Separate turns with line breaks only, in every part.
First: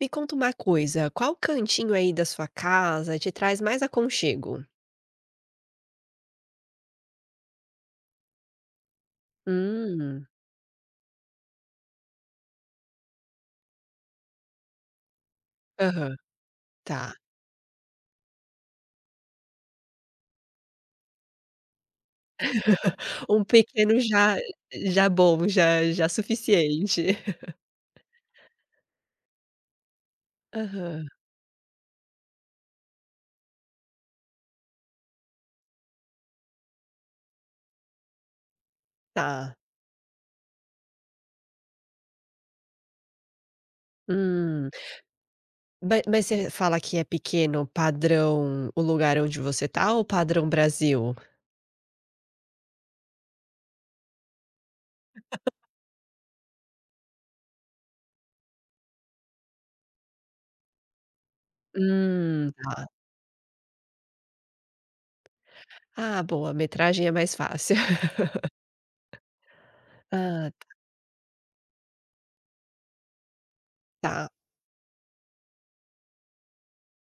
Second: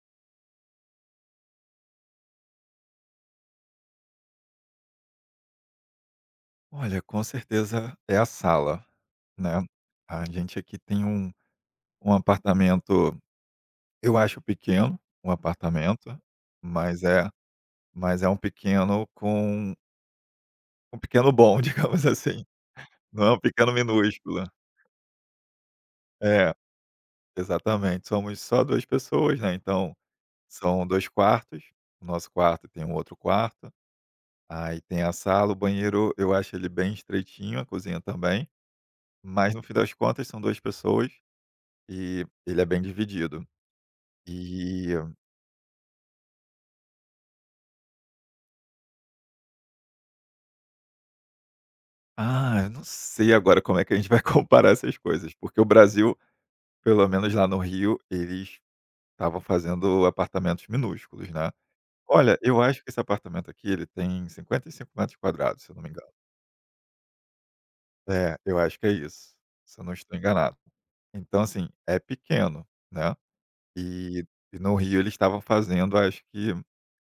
Me conta uma coisa, qual cantinho aí da sua casa te traz mais aconchego?
Olha, com certeza é a sala, né. A
Hum.
gente aqui tem um apartamento, eu acho pequeno, um
Aham.
apartamento, mas
Tá.
é mas é um pequeno com um pequeno bom, digamos assim, não é um
Um
pequeno
pequeno já
minúsculo.
já bom, já já
É,
suficiente.
exatamente. Somos só 2 pessoas, né, então são
Aham.
dois quartos, o nosso quarto tem um outro quarto, aí tem a sala, o banheiro eu acho ele bem estreitinho, a cozinha também, mas
Tá.
no fim das contas são 2 pessoas. E ele é bem dividido.
Hum.
E,
Ma mas você fala que é pequeno padrão o lugar onde você tá ou padrão Brasil?
ah, eu não sei agora como é que a gente vai comparar essas coisas, porque o Brasil, pelo menos lá no Rio, eles estavam fazendo apartamentos minúsculos, né. Olha, eu acho
Tá.
que esse apartamento aqui ele tem 55 metros quadrados, se eu não me engano.
Ah, boa, metragem é mais fácil.
É, eu acho que é isso, se eu não estou
Ah,
enganado. Então, assim, é pequeno, né. E
tá.
e no Rio eles estavam fazendo, acho que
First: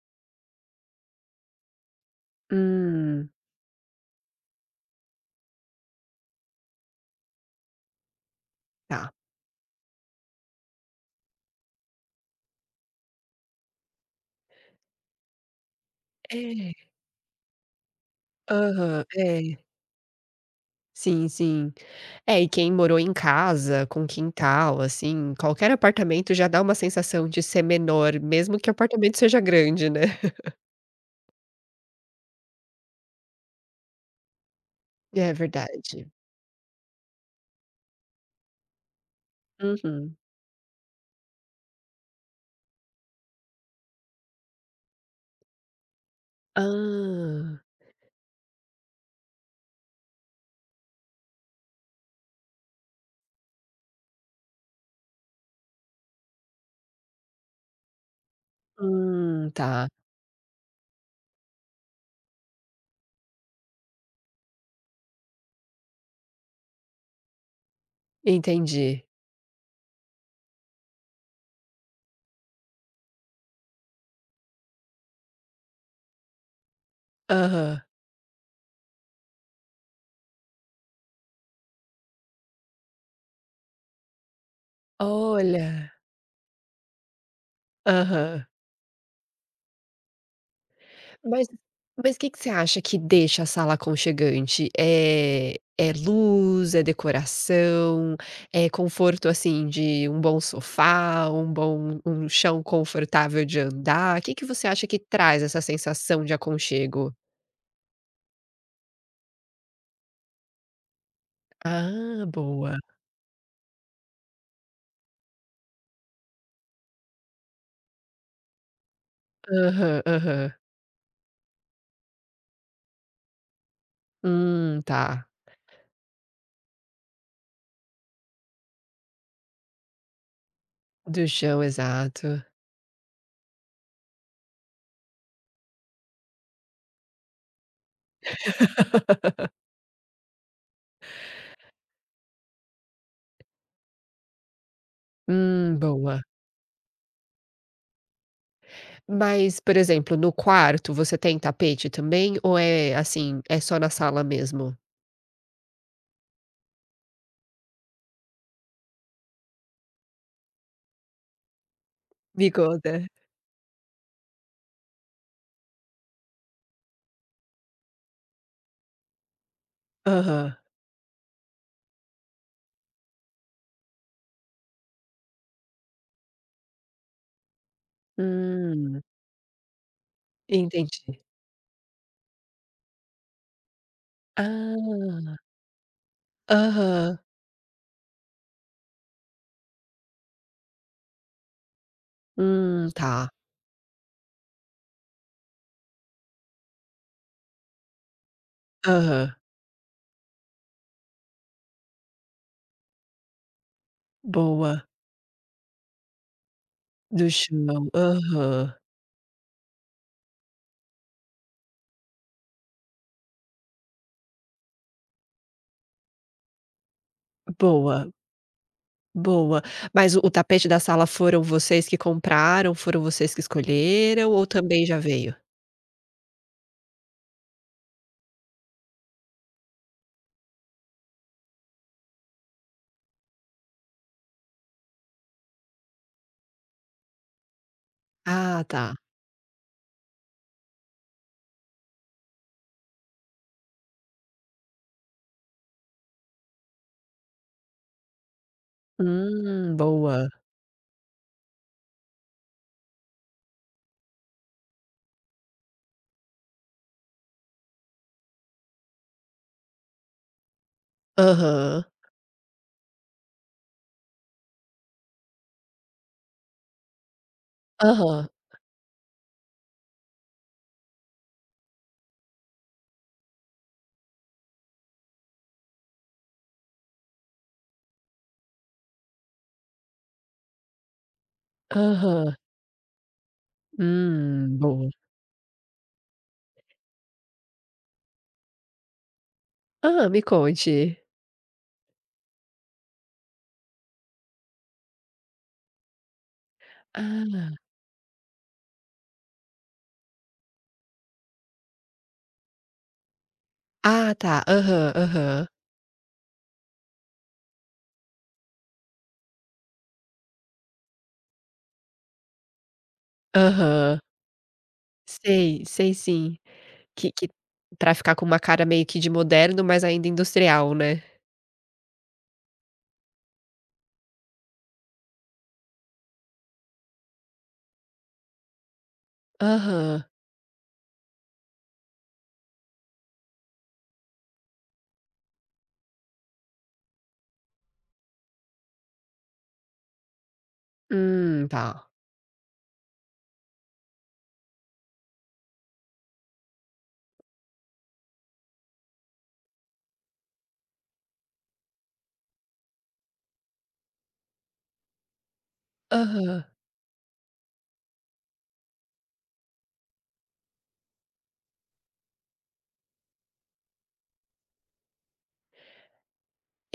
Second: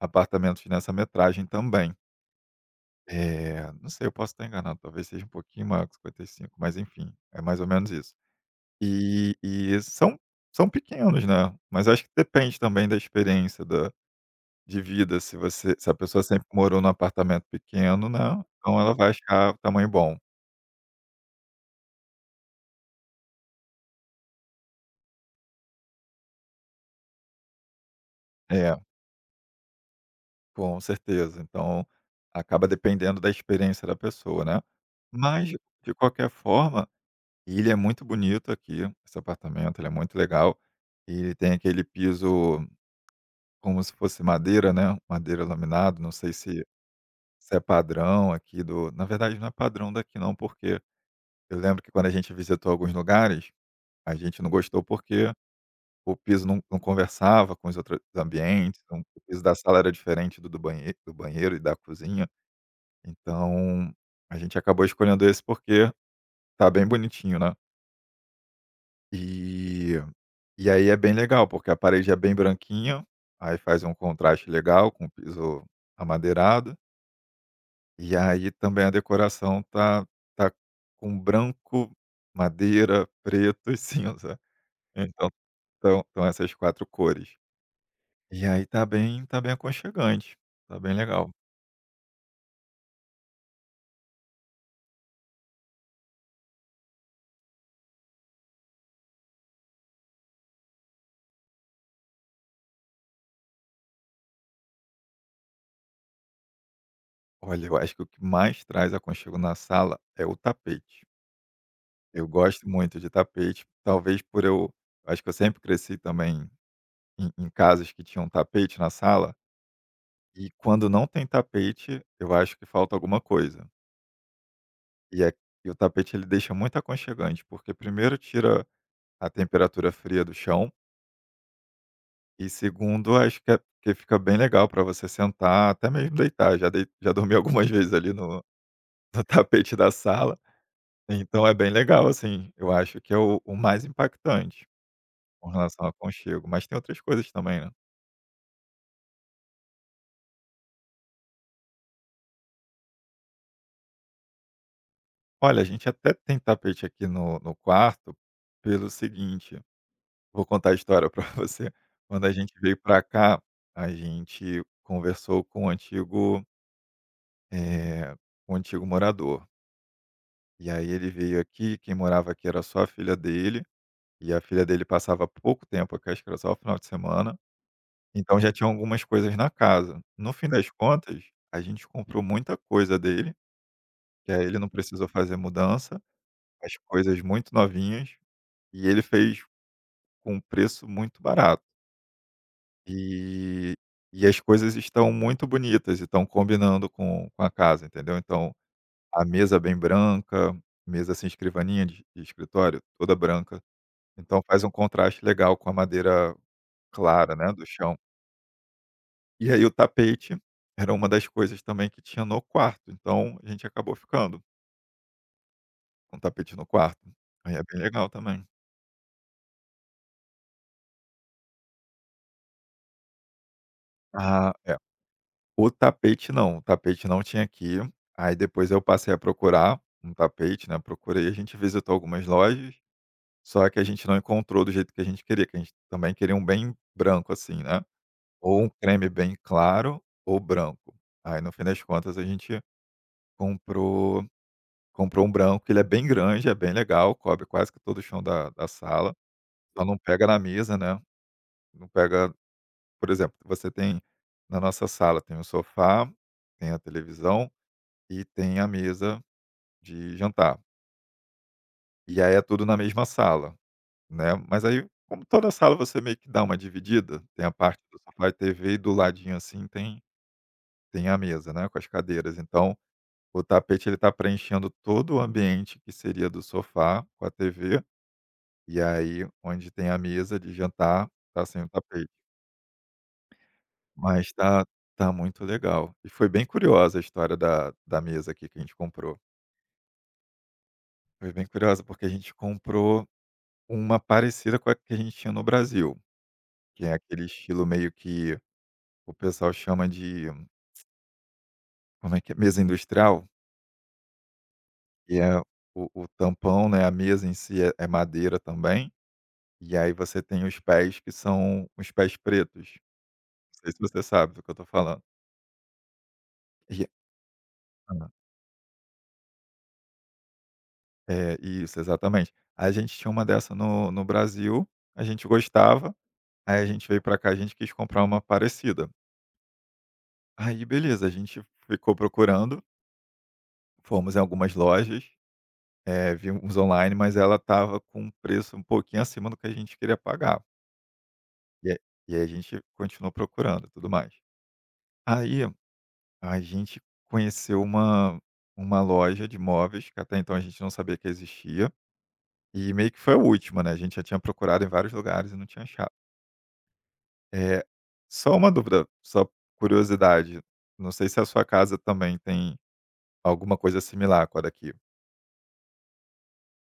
apartamentos nessa metragem também.
Hum,
É, não sei, eu posso estar enganado, talvez seja um pouquinho maior que 55, mas enfim, é mais ou menos isso.
tá.
E são pequenos, né, mas acho que depende também da experiência da de vida, se a pessoa sempre morou
É.
num apartamento pequeno, né, então ela
Aham,
vai
é.
achar o tamanho bom.
Sim, sim. É, e quem morou em casa, com quintal, assim, qualquer apartamento já dá uma sensação de ser menor, mesmo que o
É,
apartamento seja grande, né.
com certeza, então acaba dependendo da experiência da pessoa, né.
É
Mas, de
verdade.
qualquer forma, ele é muito bonito aqui, esse apartamento, ele é
Uhum.
muito legal, ele tem aquele piso como se fosse madeira, né, madeira laminado, não sei
Hã.
se é padrão aqui do na verdade não é padrão daqui não, porque eu lembro que quando a gente visitou alguns lugares, a gente não gostou porque o piso não conversava com os outros ambientes, então o piso da sala
Tá.
era diferente do banheiro e da cozinha, então a gente acabou escolhendo esse porque tá bem bonitinho, né.
Entendi.
E e aí é bem legal, porque a parede é bem branquinha, aí faz um contraste legal com o piso amadeirado.
Aham.
E aí também a decoração tá com branco, madeira, preto e cinza. Então
Olha.
então essas 4 cores. E
Aham.
aí tá bem aconchegante, tá bem legal.
Mas mas que você acha que deixa a sala aconchegante? É, é luz, é decoração, é conforto, assim, de um bom sofá, um bom um chão confortável de andar? O que que você acha que traz essa sensação de aconchego?
Olha, eu acho que o que mais traz aconchego na sala é o tapete.
Ah,
Eu gosto
boa.
muito de tapete, talvez por eu acho que eu sempre cresci também em casas que tinham tapete na sala,
Aham, aham.
e quando não tem tapete, eu acho que falta alguma coisa. E
Tá.
a e o tapete ele deixa muito aconchegante, porque primeiro tira a temperatura fria do chão
Do chão, exato.
e segundo acho que é que fica bem legal para você sentar, até mesmo deitar, já dormi algumas vezes ali no tapete da sala, então é bem legal, assim, eu acho que é o mais impactante com relação ao
Boa.
aconchego, mas tem outras coisas também, né.
Mas, por exemplo, no quarto você tem tapete também ou é, assim, é só na sala mesmo?
Olha, a gente até tem tapete aqui no quarto pelo seguinte. Vou contar a história para você. Quando a
Me
gente veio
conta.
para cá, a gente conversou eh, com o antigo morador.
Aham.
E aí ele veio aqui, quem morava aqui era só a filha dele, e a filha dele passava pouco tempo aqui, acho que era só o final de semana, então já tinha
Hum,
algumas coisas na casa. No fim das
entendi.
contas, a gente comprou muita coisa dele, que aí ele não precisou fazer
Ah.
mudança, as
Aham.
coisas muito novinhas, e ele fez com um preço muito barato.
Tá.
E e as coisas estão muito bonitas e estão combinando com a casa, entendeu. Então, a
Aham.
mesa bem branca, mesa, assim, escrivaninha de escritório, toda branca, então faz um
Boa.
contraste legal com a madeira
Do
clara, né, do
chão.
chão.
Aham.
E aí o tapete era uma das coisas também que tinha no quarto, então a gente acabou ficando com o tapete no quarto. Aí é bem
Boa,
legal também.
boa. Mas o tapete da sala foram vocês que compraram, foram vocês que escolheram ou
Ah, é.
também já veio?
O tapete não tinha aqui, aí depois eu passei a procurar um tapete, né, procurei, a gente visitou algumas lojas, só que a gente não encontrou do jeito que a gente queria, que a gente também queria um bem branco assim, né, ou
Ah,
um
tá.
creme bem claro ou branco. Aí no fim das contas a gente comprou comprou um branco, ele é bem grande, é bem legal, cobre quase que todo o chão da sala, só não pega
Boa.
na mesa, né, não pega por exemplo, você tem na nossa sala tem um sofá, tem a televisão e tem a mesa de jantar.
Aham.
E aí é tudo na mesma sala, né. Mas aí, como toda sala, você meio que dá uma dividida, tem a parte do
Aham.
sofá e TV e do ladinho, assim, tem a mesa, né, com as cadeiras. Então, o tapete ele tá preenchendo todo o ambiente que seria do sofá com a TV, e aí onde tem a mesa de jantar, tá sem o tapete.
Aham.
Mas tá
Boa.
tá muito legal. E foi bem curiosa a história da mesa aqui que a gente comprou.
Hã, me conte.
Foi bem curiosa, porque a gente comprou uma parecida com a que a gente tinha no Brasil, que é aquele
Ah.
estilo meio que o pessoal chama de como é que é? Mesa industrial,
Ah, tá. Aham,
que é o
aham.
o tampão, né, a mesa em si é madeira também, e aí você tem os pés que são os pés pretos. Não sei se
Aham.
você sabe do que eu tô falando.
Sei, sei sim.
E
Que pra
hã,
ficar com uma cara meio que de moderno, mas ainda industrial, né?
É, isso, exatamente. A gente tinha uma dessa no Brasil, a gente gostava, aí a gente veio pra cá, a gente quis comprar uma parecida.
Aham.
Aí beleza, a gente ficou procurando, fomos em algumas lojas, é, vi uns online, mas ela estava com um preço um pouquinho acima do que a gente queria pagar. E aí
Tá.
e aí a gente continuou procurando e tudo mais. Aí a gente conheceu uma loja de móveis que até então a gente não sabia que existia, e meio que foi a última, né, a gente já tinha procurado em vários lugares e não tinha achado.
Aham.
É só uma dúvida, só curiosidade, não sei se a sua casa também tem alguma coisa similar com a daqui.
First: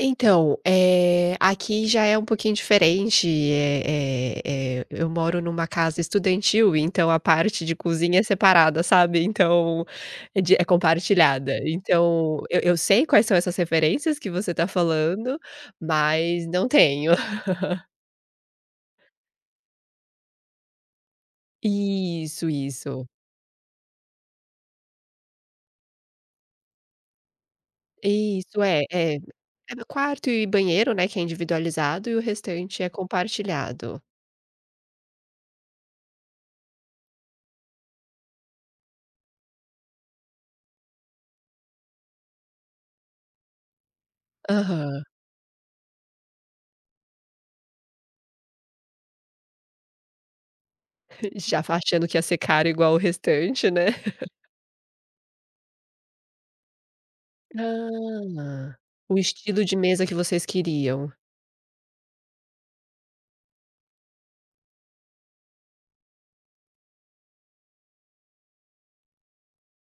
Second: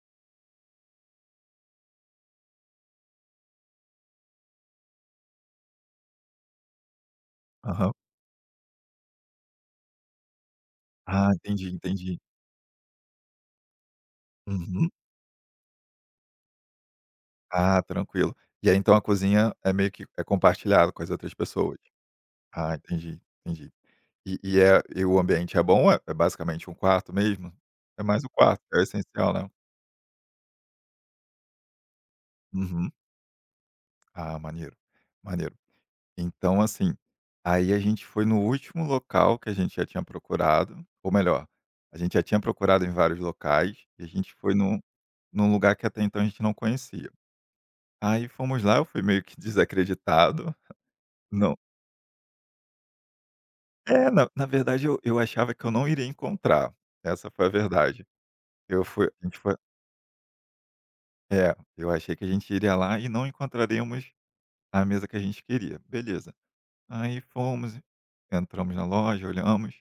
Então, aqui já é um pouquinho diferente, eu moro numa casa estudantil, então a parte de
Aham.
cozinha é separada, sabe, então é de é
Ah,
compartilhada.
entendi, entendi.
Então eu sei quais são essas referências que você tá
Uhum.
falando, mas não tenho.
Ah, tranquilo. E aí, então, a cozinha é meio que compartilhada com as outras pessoas?
Isso,
Ah,
isso.
entendi, entendi. E é e o ambiente é bom? É basicamente um quarto mesmo? É mais o
Isso,
quarto, é o
é é
essencial, né.
é quarto e banheiro, né, que é individualizado e o restante é
Uhum.
compartilhado.
Ah, maneiro, maneiro. Então, assim, aí a gente foi no último local que a gente já tinha procurado, ou melhor, a gente já tinha procurado em vários locais e a gente foi num
Aham.
num lugar que até então a gente não conhecia. Aí fomos lá, eu fui meio que desacreditado. Não.
Já fa achando que ia ser caro igual o restante, né.
É, na verdade eu achava que eu não iria encontrar, essa foi a verdade.
Ah,
Eu fui a
o
gente foi
estilo de mesa que vocês queriam.
É, eu achei que a gente iria lá e não encontraríamos a mesa que a gente queria, beleza. Aí fomos, entramos na loja, olhamos,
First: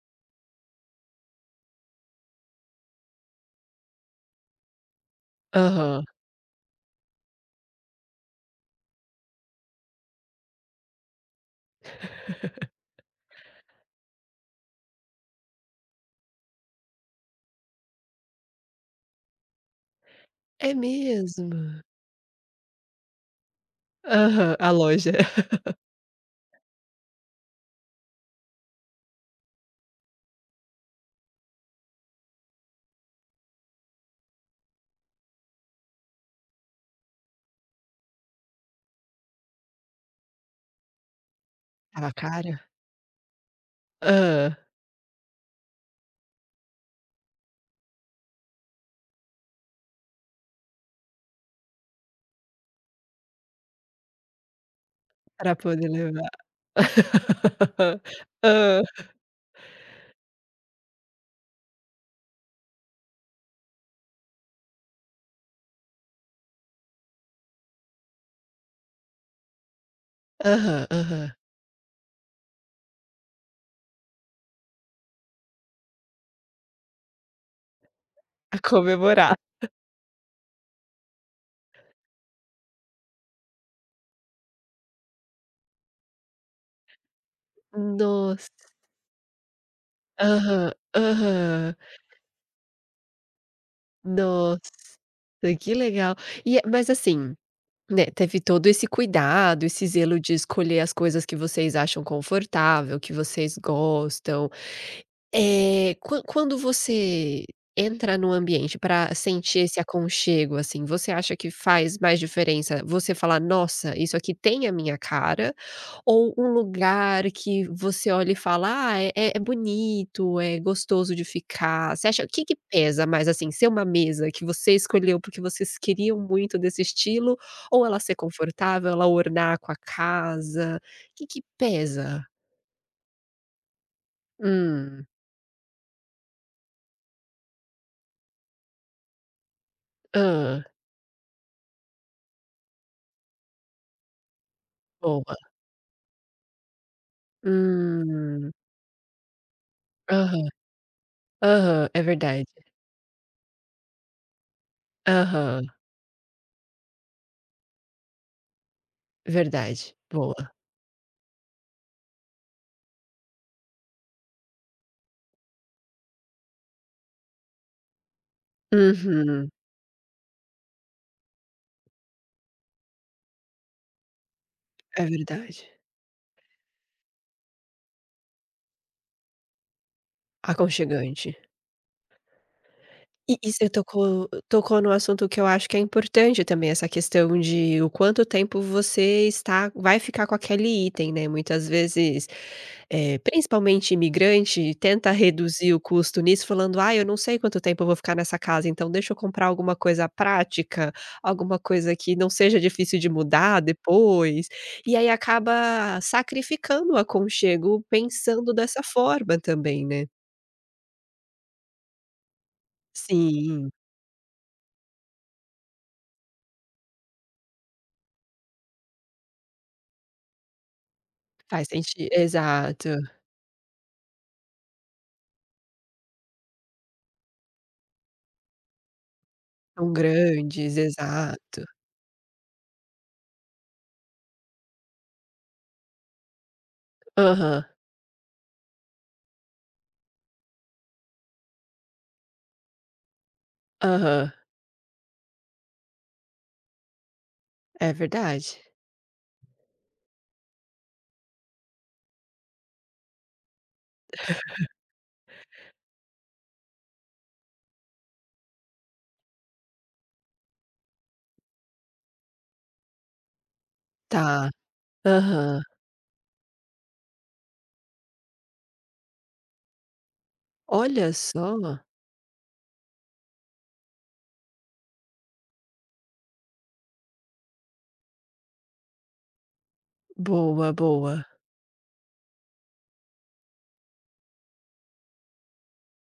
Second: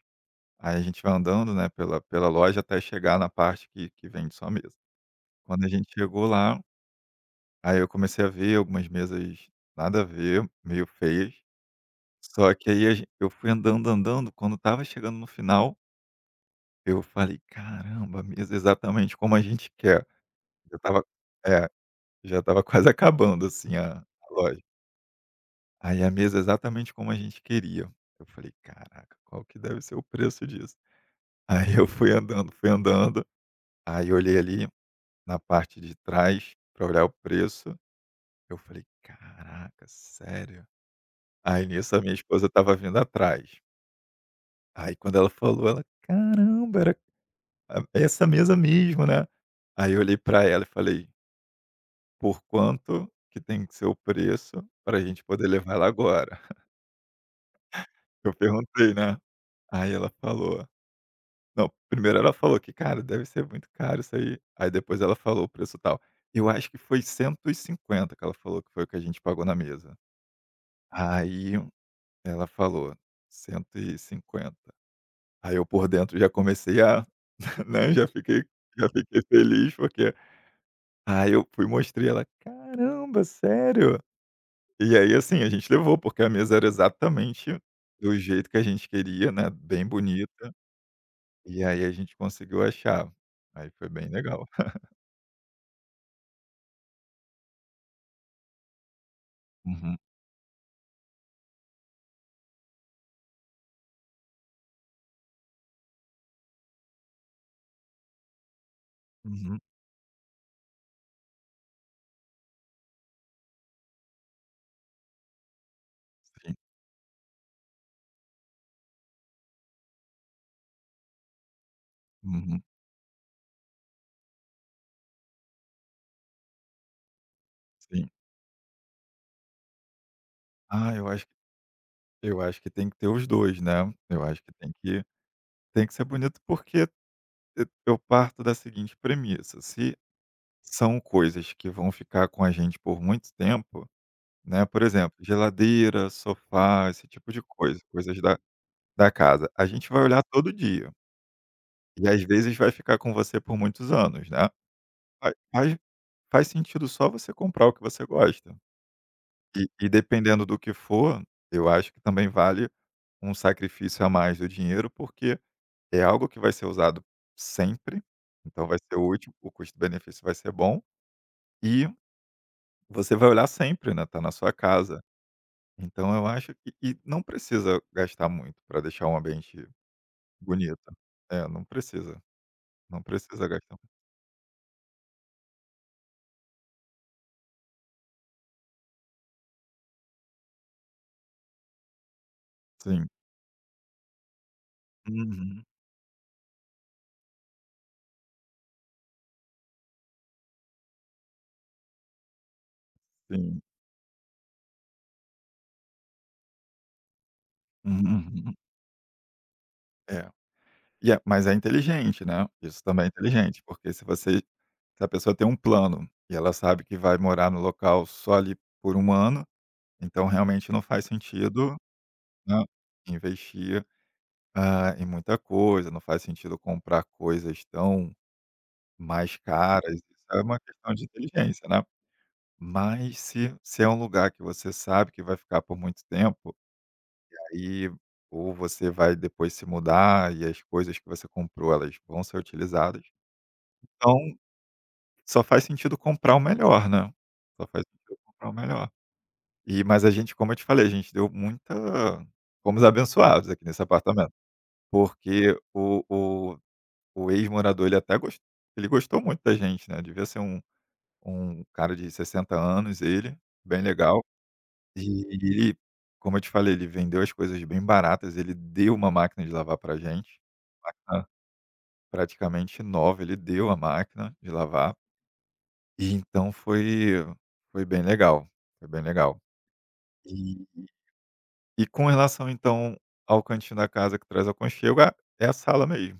aí a gente vai andando, né, pela loja até chegar na parte que vende só mesa. Quando a gente
Aham.
chegou lá, aí eu comecei a ver algumas mesas nada a ver, meio feias, só que aí a gen eu fui andando, andando, quando estava chegando no final, eu falei: "Caramba, mesa exatamente como a gente quer".
É
Já estava é,
mesmo?
já estava quase acabando, assim, a
Aham,
loja.
a loja.
Aí a mesa exatamente como a gente queria. Eu falei: "Caraca, qual que deve ser o preço disso?". Aí eu fui andando, aí olhei ali na parte de trás pra olhar o preço, eu falei: "Caraca, sério?". Aí nisso a
Estava
minha esposa
cara?
estava vindo atrás.
Ah,
Aí quando ela falou, ela: "Caramba, era a essa mesa mesmo, né". Aí eu olhei pra ela e falei: "Por quanto que tem que ser o preço para a gente poder
pra
levar
poder
ela
levar.
agora?" Eu
Ah.
perguntei, né. Aí ela falou não, primeiro ela falou que: "Cara, deve ser muito caro isso aí". Aí depois ela falou o preço tal. Eu acho que foi 150 que ela falou que foi o que a gente pagou na mesa.
Aham, aham.
Aí ela falou: "150". Aí eu por dentro já comecei a né, já fiquei
A
já fiquei
comemorar.
feliz porque aí eu fui e mostrei, ela: "Caramba, sério?". E aí, assim, a gente levou, porque a mesa era exatamente do jeito que a
Nossa.
gente queria, né, bem bonita,
Aham,
e
aham.
aí a gente conseguiu achar. Aí foi bem legal.
Nossa, que legal. E, é, mas assim, né, teve todo esse cuidado, esse
Uhum,
zelo de escolher as coisas que vocês acham confortável, que vocês gostam. Quando você entra no ambiente para sentir
uhum,
esse aconchego, assim, você acha que faz mais diferença você falar: "Nossa, isso aqui tem a minha cara", ou um
sim,
lugar que você olha e fala: "Ah, é bonito, é gostoso de ficar"? Você acha o que que
uhum,
pesa mais, assim, ser uma mesa que você escolheu porque vocês queriam muito desse estilo, ou ela
sim.
ser confortável, ela ornar com a casa?
Ah, eu
O
acho
que
que
que pesa?
eu acho que tem que ter os 2, né, eu acho que tem que
Hum.
tem que ser bonito, porque eu parto da seguinte premissa, se
Hã.
são coisas que vão ficar com a gente por muito tempo, né, por exemplo,
Boa.
geladeira, sofá, esse tipo de coisa, coisas da
Hum.
da casa, a gente vai olhar
Aham.
todo dia.
Aham, é
E às
verdade.
vezes vai ficar com você por muitos anos, né. Fa
Aham.
faz faz sentido só você comprar o que você gosta. E
Verdade,
dependendo
boa.
do que for, eu acho que também vale um sacrifício a mais do dinheiro, porque é algo que vai ser usado sempre, então vai ser útil,
Uhum.
o custo-benefício vai ser bom e você vai olhar sempre, né, tá na sua casa.
É verdade.
Então eu acho que não precisa gastar muito para deixar um ambiente bonito.
Aconchegante.
É, não precisa, não
E
precisa
e você
gastar.
tocou no assunto que eu acho que é importante também, essa questão de o quanto tempo você está vai ficar com aquele item, né, muitas vezes,
Sim.
principalmente imigrante tenta
Uhum,
reduzir o custo nisso falando: "Ah, eu não sei quanto tempo eu vou ficar nessa casa, então deixa eu comprar alguma coisa prática, alguma coisa que não seja difícil de mudar
sim.
depois". E aí acaba sacrificando o aconchego
Uhum,
pensando
uhum.
dessa forma também, né.
É. É inteligente, né, isso também é inteligente,
Sim.
porque se a pessoa tem um plano e ela sabe que vai morar no local só ali por 1 ano, então realmente não faz
faz
sentido,
senti
né,
Exato.
investir, em muita coisa, não faz sentido comprar coisas tão mais
São
caras, isso é uma
grandes,
questão de
exato.
inteligência, né. Mas se é um lugar que você sabe que vai ficar por muito tempo,
Aham.
aí ou você vai depois se mudar e as coisas que você comprou, elas vão ser utilizadas. Então,
Aham,
só faz sentido comprar o melhor, né. Só faz
é
sentido comprar o
verdade.
melhor. E mas a gente, como eu te falei, a gente deu muita fomos abençoados aqui nesse apartamento, porque o ex-morador, ele gostou muito da gente, né, devia ser um cara de 60 anos ele, bem legal.
Tá.
E
Aham.
ele, como eu te falei, ele vendeu as coisas bem baratas, ele deu uma máquina de lavar pra gente.
Olha
Ah,
só.
praticamente nova ele deu a máquina de lavar, e então foi bem legal, foi bem legal. E
Boa, boa.
e com relação então ao cantinho da casa que traz aconchego, é a sala mesmo,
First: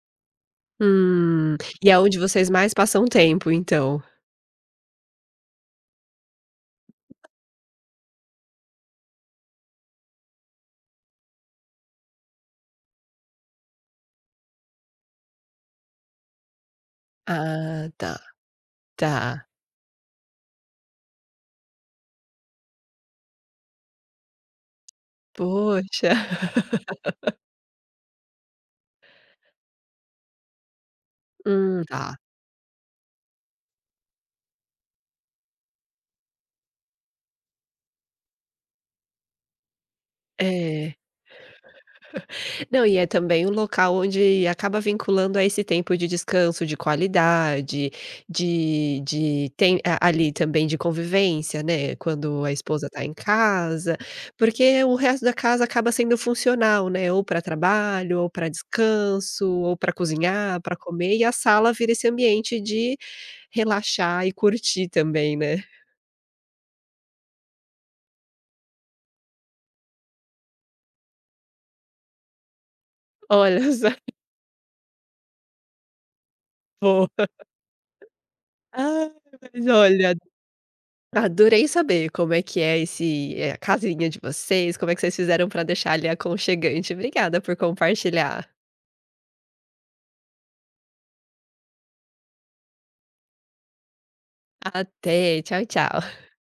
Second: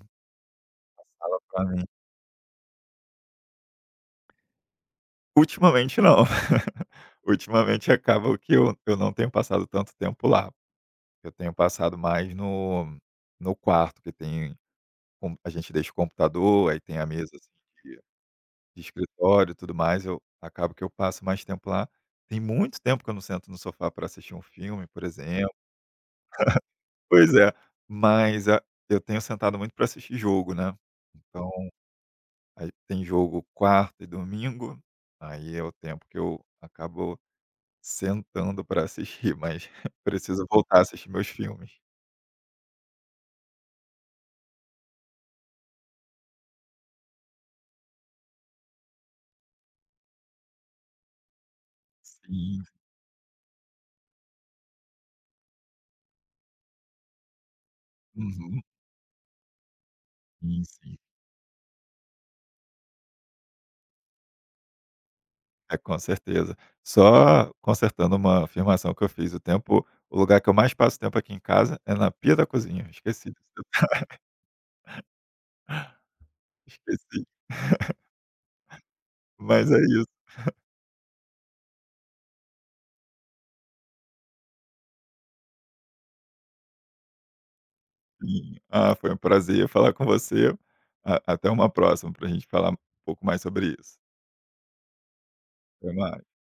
a sala
Hum.
para mim
E é onde vocês mais passam tempo então?
ultimamente não, ultimamente acaba que eu não tenho passado tanto tempo lá, eu tenho passado mais no quarto que tem com a gente deixa o computador, aí tem a mesa assim
Ah, tá.
de
Tá.
escritório e tudo mais, eu acabo que eu passo mais tempo lá. Tem muito tempo que eu não sento no sofá para assistir um filme, por exemplo.
Poxa.
Pois é, mas a eu tenho sentado muito para assistir jogo, né. Então,
Tá.
aí tem jogo quarta e domingo, aí é o tempo que eu acabo sentando para assistir, mas preciso voltar a
É.
assistir meus filmes.
Não, e é também um local onde acaba vinculando a esse tempo de descanso de qualidade, de tem a ali também de convivência, né, quando a
Sim.
esposa está em casa, porque o resto da casa acaba sendo funcional, né, ou para trabalho, ou para
Uhum.
descanso, ou para cozinhar,
Sim,
para
sim.
comer, e a sala vira esse ambiente de relaxar e curtir também, né.
É, com certeza. Só consertando uma afirmação que eu fiz, o lugar que eu mais passo tempo aqui em casa é na pia da cozinha, esqueci disso,
Olha, essa boa.
esqueci.
Ai, mas
Mas é isso,
olha, adorei saber como é que é a casinha de vocês, como é que vocês fizeram para deixar ali aconchegante. Obrigada por compartilhar.
sim. Ah, foi um prazer falar com você, a até uma próxima para a gente falar um pouco mais sobre isso.
Até, tchau,
Até
tchau.
mais.